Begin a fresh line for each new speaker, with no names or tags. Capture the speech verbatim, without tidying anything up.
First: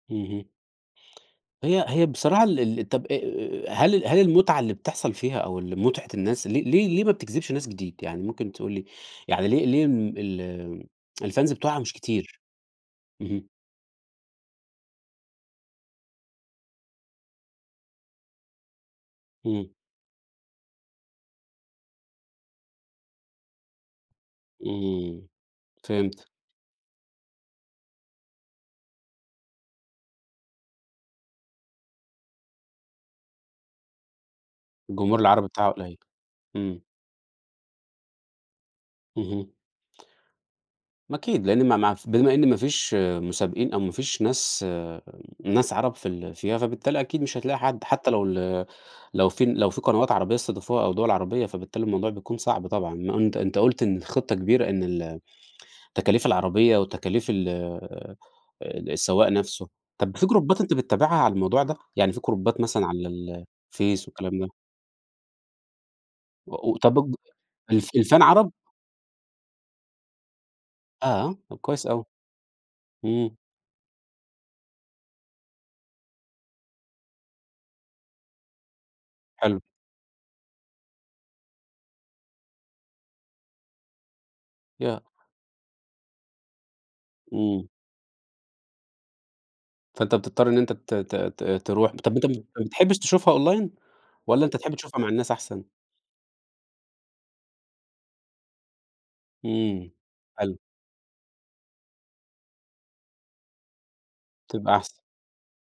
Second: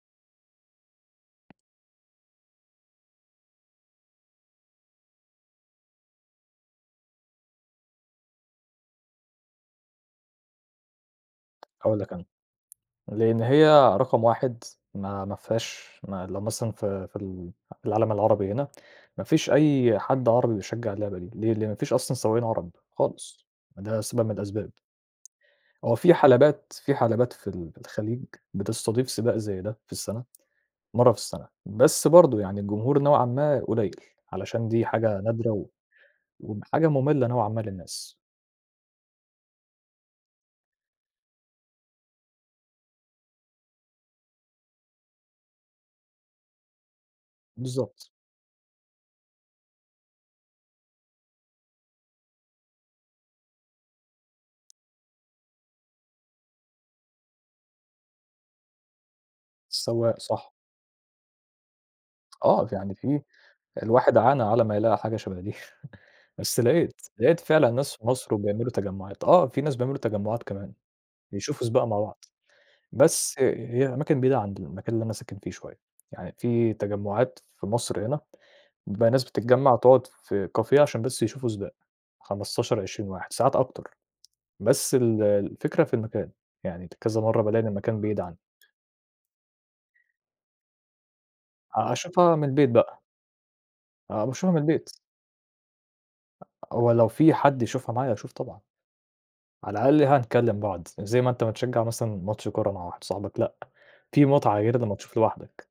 اهم. هي هي بصراحة ال ال طَب أ أ أ هل هل المتعة اللي بتحصل فيها أو ال متعة الناس ليه ليه ليه ما بتجذبش ناس جديد؟ يعني ممكن تقول لي، يعني ليه ليه الم ال الFans بتوعها مش
هاقول لك أنا،
كتير؟
لإن
اهم.
هي رقم واحد ما ما فيهاش ما لو مثلًا في في ال في العالم العربي هنا، ما فيش
إمم.
أي حد عربي بيشجع اللعبة دي، ليه؟ لإن ما فيش أصلًا سواقين عرب خالص، ده سبب من الأسباب.
إمم،
هو في
فهمت.
حلبات في حلبات في ال في الخليج بتستضيف سباق زي ده في السنة، مَرّة في السنة، بس برضه يعني الجمهور نوعًا ما قليّل، علشان دي
الجمهور
حاجة
العربي
نادرة و
بتاعها قليّل، إمم.
وحاجة مملة نوعًا ما للناس.
اهم. ما أكيد لإن ما ما ف بما إن ما فيش مسابقين، أو ما فيش ناس ناس عرب في ال فيها، فبالتالي أكيد مش هتلاقي حد،
بالضبط.
حتّى لو ال لو في لو في قنوات عربية استضافوها أو دوَل عربية، فبالتالي الموضوع بيكون صعب طبعًا، ما أنت أنت قُلت إن الخطة كبيرة إن ال تكاليف العربية وتكاليف ال السواق نفْسه، طَب
السواق
في
صح.
جروبات أنت بتتابعها على الموضوع ده؟ يعني في جروبات
آه ف
مثلًا
يعني
على
في،
الفيس
الواحد
والكلام
عانى
ده؟
على ما يلاقي حاجة شبه دي،
و
بس
و طب
لقيت،
اج
لقيت فعلًا
الف
ناس في
الFan
مصر
عرب؟
وبيعملوا تجمُّعات، آه في ناس بيعملوا تجمُّعات كمان،
آه! طَب
يشوفوا سباق
كويس
مع
أوي.
بعض، بس
إمم.
هي أماكن بعيدة عند المكان اللي أنا ساكن فيه شوية، يعني في تجمُّعات في مصر هنا، بيبقى ناس
حلو.
بتتجمّع تقعد في Cafe عشان بس يشوفوا سباق، خمستاشر، عشرين واحد، ساعات أكتر، بس
ياه!
ال الفكرة في المكان، يعني ت كذا مَرّة بالاقي
إمم.
إن المكان بعيد عنّي.
فأنت بتضطر إن أنت ت ت ت
آه
تروح، طَب أنت م
أشوفها من
ما
البيت
بتحبش
بقى.
تشوفها Online،
آه
والّا
باشوفها
أنت
من
تحب
البيت.
تشوفها مع الناس أحسن؟
هو لو في حد يشوفها معايا اشوف طبعًا. على
إمم،
الأقل
حلو.
هنكلّم بعض، زي ما أنت بتشجّع مثلًا ماتش كورة مع واحد صاحبك لأ، في متعة
تبقى
غير
أحسن.
لمّا تشوف لوحدك.